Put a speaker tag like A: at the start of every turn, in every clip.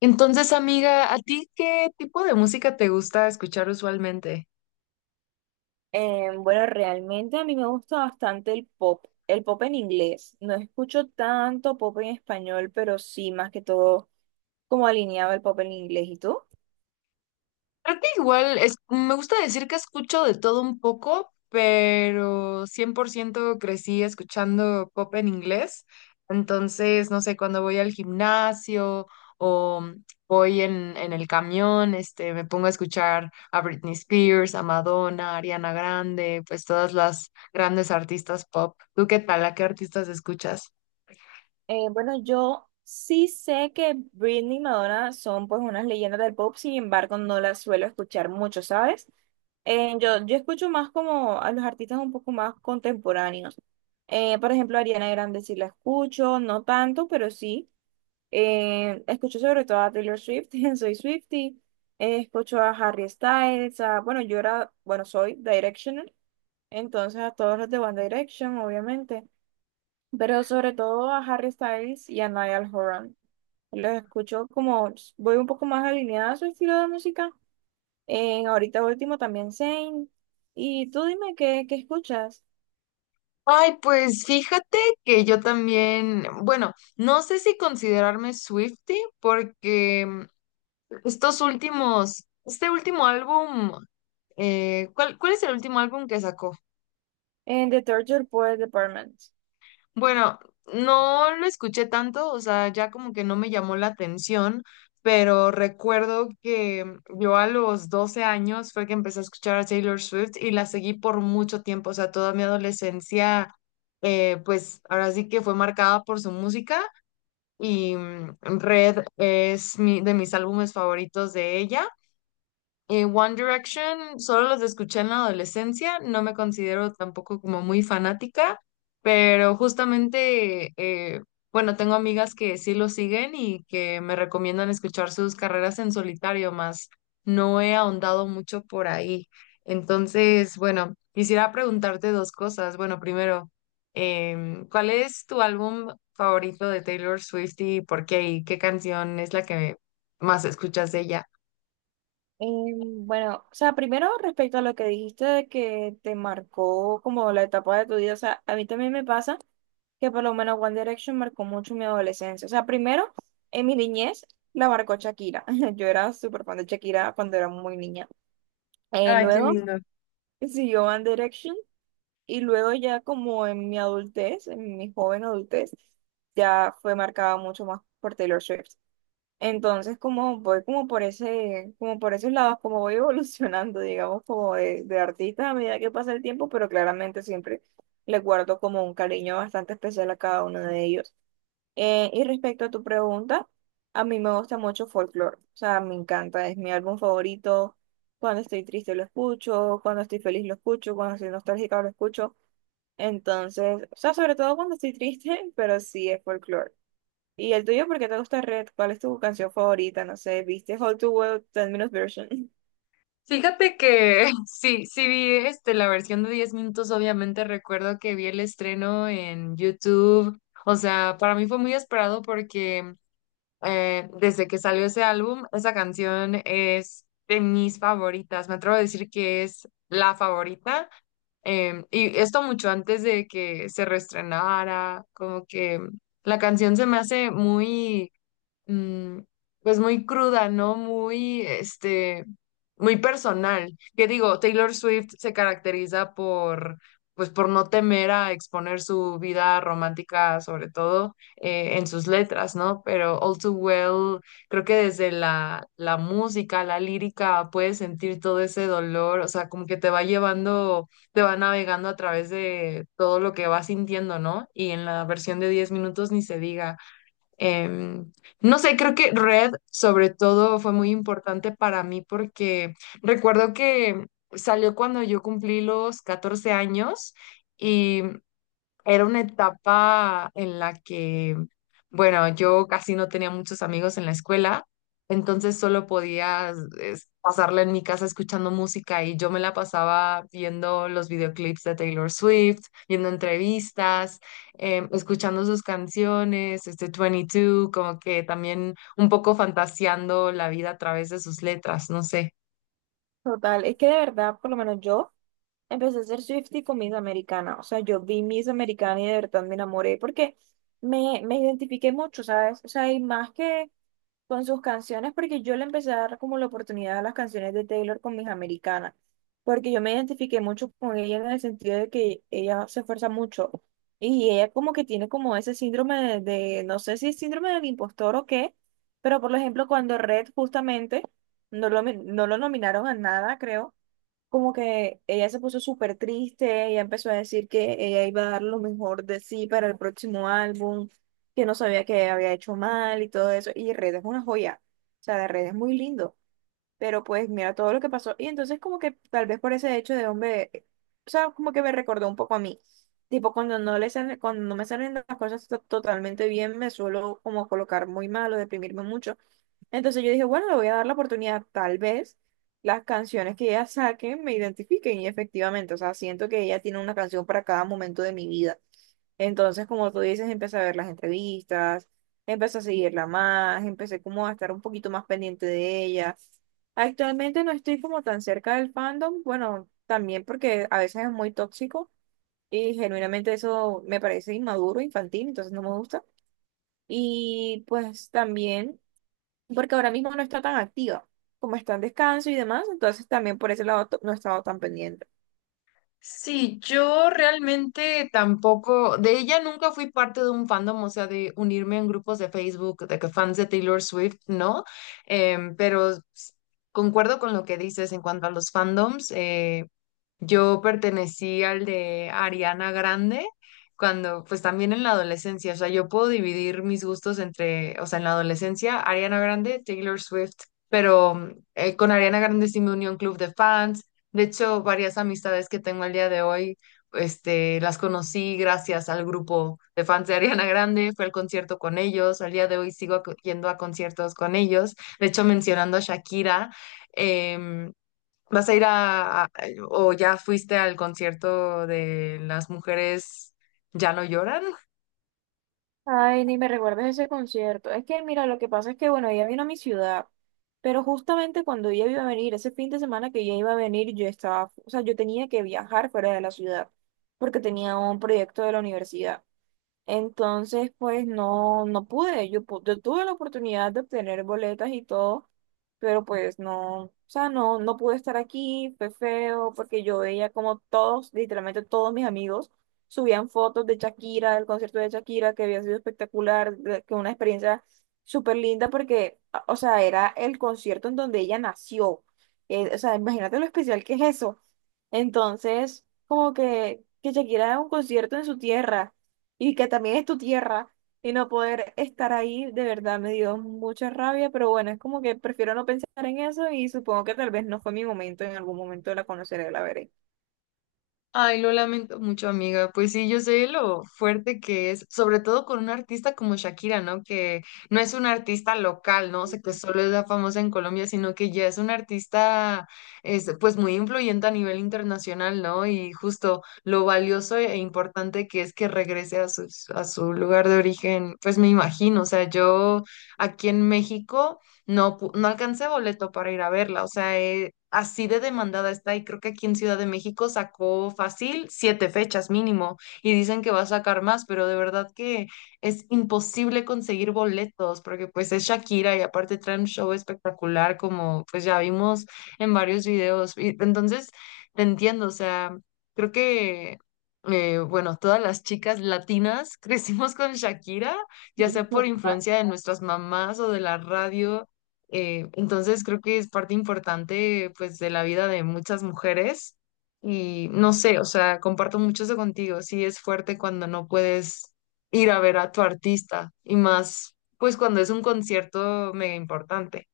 A: Entonces, amiga, ¿a ti qué tipo de música te gusta escuchar usualmente?
B: Bueno, realmente a mí me gusta bastante el pop en inglés. No escucho tanto pop en español, pero sí, más que todo, como alineado el pop en inglés. ¿Y tú?
A: Creo que igual me gusta decir que escucho de todo un poco, pero 100% crecí escuchando pop en inglés. Entonces, no sé, cuando voy al gimnasio o voy en el camión, me pongo a escuchar a Britney Spears, a Madonna, a Ariana Grande, pues todas las grandes artistas pop. ¿Tú qué tal? ¿A qué artistas escuchas?
B: Bueno, yo sí sé que Britney y Madonna son pues unas leyendas del pop, sin embargo, no las suelo escuchar mucho, ¿sabes? Yo escucho más como a los artistas un poco más contemporáneos. Por ejemplo, Ariana Grande sí la escucho, no tanto, pero sí. Escucho sobre todo a Taylor Swift, soy Swiftie, escucho a Harry Styles, bueno, yo era, bueno, soy Directional, entonces a todos los de One Direction, obviamente, pero sobre todo a Harry Styles y a Niall Horan. Los escucho como, voy un poco más alineada a su estilo de música. En ahorita último también Zayn. Y tú dime qué, qué escuchas
A: Ay, pues fíjate que yo también, bueno, no sé si considerarme Swiftie porque este último álbum, ¿cuál es el último álbum que sacó?
B: en The Torture Poets Department.
A: Bueno, no lo escuché tanto, o sea, ya como que no me llamó la atención, pero recuerdo que yo a los 12 años fue que empecé a escuchar a Taylor Swift y la seguí por mucho tiempo, o sea, toda mi adolescencia, pues ahora sí que fue marcada por su música. Y Red es de mis álbumes favoritos de ella. One Direction, solo los escuché en la adolescencia, no me considero tampoco como muy fanática, pero justamente, bueno, tengo amigas que sí lo siguen y que me recomiendan escuchar sus carreras en solitario, más no he ahondado mucho por ahí. Entonces, bueno, quisiera preguntarte dos cosas. Bueno, primero, ¿cuál es tu álbum favorito de Taylor Swift y por qué? ¿Y qué canción es la que más escuchas de ella?
B: Bueno, o sea, primero respecto a lo que dijiste de que te marcó como la etapa de tu vida, o sea, a mí también me pasa que por lo menos One Direction marcó mucho mi adolescencia. O sea, primero, en mi niñez la marcó Shakira. Yo era súper fan de Shakira cuando era muy niña.
A: Ay, qué
B: Luego
A: lindo.
B: siguió One Direction y luego ya como en mi adultez, en mi joven adultez, ya fue marcada mucho más por Taylor Swift. Entonces, como voy como por ese, como por esos lados, como voy evolucionando, digamos, como de artista a medida que pasa el tiempo, pero claramente siempre le guardo como un cariño bastante especial a cada uno de ellos. Y respecto a tu pregunta, a mí me gusta mucho folklore, o sea, me encanta, es mi álbum favorito. Cuando estoy triste lo escucho, cuando estoy feliz lo escucho, cuando estoy nostálgica lo escucho. Entonces, o sea, sobre todo cuando estoy triste, pero sí es folklore. ¿Y el tuyo por qué te gusta Red? ¿Cuál es tu canción favorita? No sé, ¿viste How to Web 10 Minutes Version?
A: Fíjate que sí, sí vi la versión de 10 minutos. Obviamente recuerdo que vi el estreno en YouTube, o sea, para mí fue muy esperado porque desde que salió ese álbum, esa canción es de mis favoritas, me atrevo a decir que es la favorita, y esto mucho antes de que se reestrenara, como que la canción se me hace muy mm, pues muy cruda, ¿no? Muy, muy personal. Que digo, Taylor Swift se caracteriza pues por no temer a exponer su vida romántica, sobre todo en sus letras, ¿no? Pero All Too Well, creo que desde la música, la lírica, puedes sentir todo ese dolor, o sea, como que te va llevando, te va navegando a través de todo lo que vas sintiendo, ¿no? Y en la versión de 10 minutos ni se diga. Em, no sé, creo que Red sobre todo fue muy importante para mí porque recuerdo que salió cuando yo cumplí los 14 años. Era una etapa en la que, bueno, yo casi no tenía muchos amigos en la escuela, entonces solo podía pasarla en mi casa escuchando música, y yo me la pasaba viendo los videoclips de Taylor Swift, viendo entrevistas, escuchando sus canciones, este 22, como que también un poco fantaseando la vida a través de sus letras, no sé.
B: Total, es que de verdad, por lo menos yo empecé a ser Swiftie con Miss Americana. O sea, yo vi Miss Americana y de verdad me enamoré porque me identifiqué mucho, ¿sabes? O sea, y más que con sus canciones, porque yo le empecé a dar como la oportunidad a las canciones de Taylor con Miss Americana. Porque yo me identifiqué mucho con ella en el sentido de que ella se esfuerza mucho. Y ella como que tiene como ese síndrome no sé si es síndrome del impostor o qué, pero por ejemplo, cuando Red justamente no lo nominaron a nada, creo. Como que ella se puso súper triste, ella empezó a decir que ella iba a dar lo mejor de sí para el próximo álbum, que no sabía que había hecho mal y todo eso. Y Red es una joya, o sea, de Red es muy lindo, pero pues mira todo lo que pasó. Y entonces como que tal vez por ese hecho de hombre, o sea, como que me recordó un poco a mí. Tipo, cuando no me salen las cosas totalmente bien, me suelo como colocar muy mal o deprimirme mucho. Entonces yo dije, bueno, le voy a dar la oportunidad, tal vez las canciones que ella saque me identifiquen y efectivamente, o sea, siento que ella tiene una canción para cada momento de mi vida. Entonces, como tú dices, empecé a ver las entrevistas, empecé a seguirla más, empecé como a estar un poquito más pendiente de ella. Actualmente no estoy como tan cerca del fandom, bueno, también porque a veces es muy tóxico y genuinamente eso me parece inmaduro, infantil, entonces no me gusta. Y pues también porque ahora mismo no está tan activa, como está en descanso y demás, entonces también por ese lado no he estado tan pendiente.
A: Sí, yo realmente tampoco, de ella nunca fui parte de un fandom, o sea, de unirme en grupos de Facebook, de que fans de Taylor Swift, ¿no? Pero concuerdo con lo que dices en cuanto a los fandoms. Yo pertenecí al de Ariana Grande cuando, pues también en la adolescencia, o sea, yo puedo dividir mis gustos entre, o sea, en la adolescencia, Ariana Grande, Taylor Swift, pero con Ariana Grande sí me unió un club de fans. De hecho, varias amistades que tengo al día de hoy, las conocí gracias al grupo de fans de Ariana Grande, fue al concierto con ellos, al día de hoy sigo yendo a conciertos con ellos. De hecho, mencionando a Shakira, em, ¿vas a ir o ya fuiste al concierto de Las Mujeres Ya No Lloran?
B: Ay, ni me recuerdes ese concierto. Es que, mira, lo que pasa es que, bueno, ella vino a mi ciudad, pero justamente cuando ella iba a venir, ese fin de semana que ella iba a venir, yo estaba, o sea, yo tenía que viajar fuera de la ciudad, porque tenía un proyecto de la universidad. Entonces, pues no, no pude. Yo, yo tuve la oportunidad de obtener boletas y todo, pero pues no, o sea, no, no pude estar aquí, fue feo, porque yo veía como todos, literalmente todos mis amigos, subían fotos de Shakira, del concierto de Shakira, que había sido espectacular, que una experiencia súper linda, porque, o sea, era el concierto en donde ella nació. O sea, imagínate lo especial que es eso. Entonces, como que Shakira haga un concierto en su tierra y que también es tu tierra y no poder estar ahí, de verdad me dio mucha rabia, pero bueno, es como que prefiero no pensar en eso y supongo que tal vez no fue mi momento, en algún momento la conoceré, la veré.
A: Ay, lo lamento mucho, amiga. Pues sí, yo sé lo fuerte que es, sobre todo con una artista como Shakira, ¿no? Que no es una artista local, ¿no? O sea, que solo es la famosa en Colombia, sino que ya es una artista, es, pues muy influyente a nivel internacional, ¿no? Y justo lo valioso e importante que es que regrese a a su lugar de origen, pues me imagino, o sea, yo aquí en México. No, no alcancé boleto para ir a verla, o sea, así de demandada está, y creo que aquí en Ciudad de México sacó fácil 7 fechas mínimo, y dicen que va a sacar más, pero de verdad que es imposible conseguir boletos porque pues es Shakira y aparte trae un show espectacular como pues ya vimos en varios videos. Y entonces, te entiendo, o sea, creo que, bueno, todas las chicas latinas crecimos con Shakira ya sea por
B: Total.
A: influencia de nuestras mamás o de la radio, entonces creo que es parte importante pues de la vida de muchas mujeres, y no sé, o sea, comparto mucho eso contigo. Sí es fuerte cuando no puedes ir a ver a tu artista, y más pues cuando es un concierto mega importante.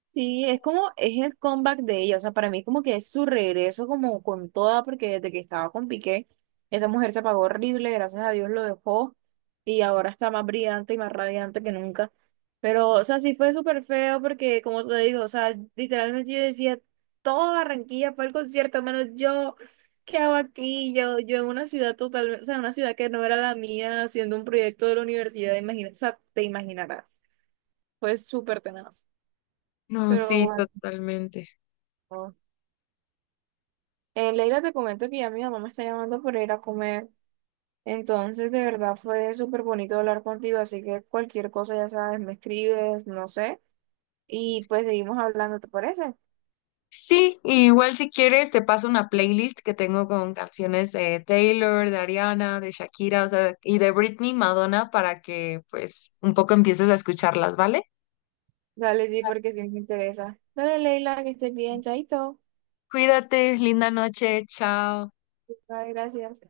B: Sí, es como, es el comeback de ella, o sea, para mí como que es su regreso como con toda, porque desde que estaba con Piqué, esa mujer se apagó horrible, gracias a Dios lo dejó, y ahora está más brillante y más radiante que nunca. Pero, o sea, sí fue súper feo porque, como te digo, o sea, literalmente yo decía, toda Barranquilla fue al concierto, menos yo, ¿qué hago aquí? Yo en una ciudad total, o sea, una ciudad que no era la mía, haciendo un proyecto de la universidad, imagina, o sea, te imaginarás, fue súper tenaz,
A: No,
B: pero
A: sí,
B: bueno.
A: totalmente.
B: Leila, te comento que ya mi mamá me está llamando para ir a comer. Entonces, de verdad fue súper bonito hablar contigo. Así que cualquier cosa, ya sabes, me escribes, no sé. Y pues seguimos hablando, ¿te parece?
A: Sí, y igual si quieres te paso una playlist que tengo con canciones de Taylor, de Ariana, de Shakira, o sea, y de Britney, Madonna, para que pues un poco empieces a escucharlas, ¿vale?
B: Dale, sí, porque sí me interesa. Dale, Leila, que estés bien, chaito.
A: Cuídate, linda noche, chao.
B: Bye, gracias.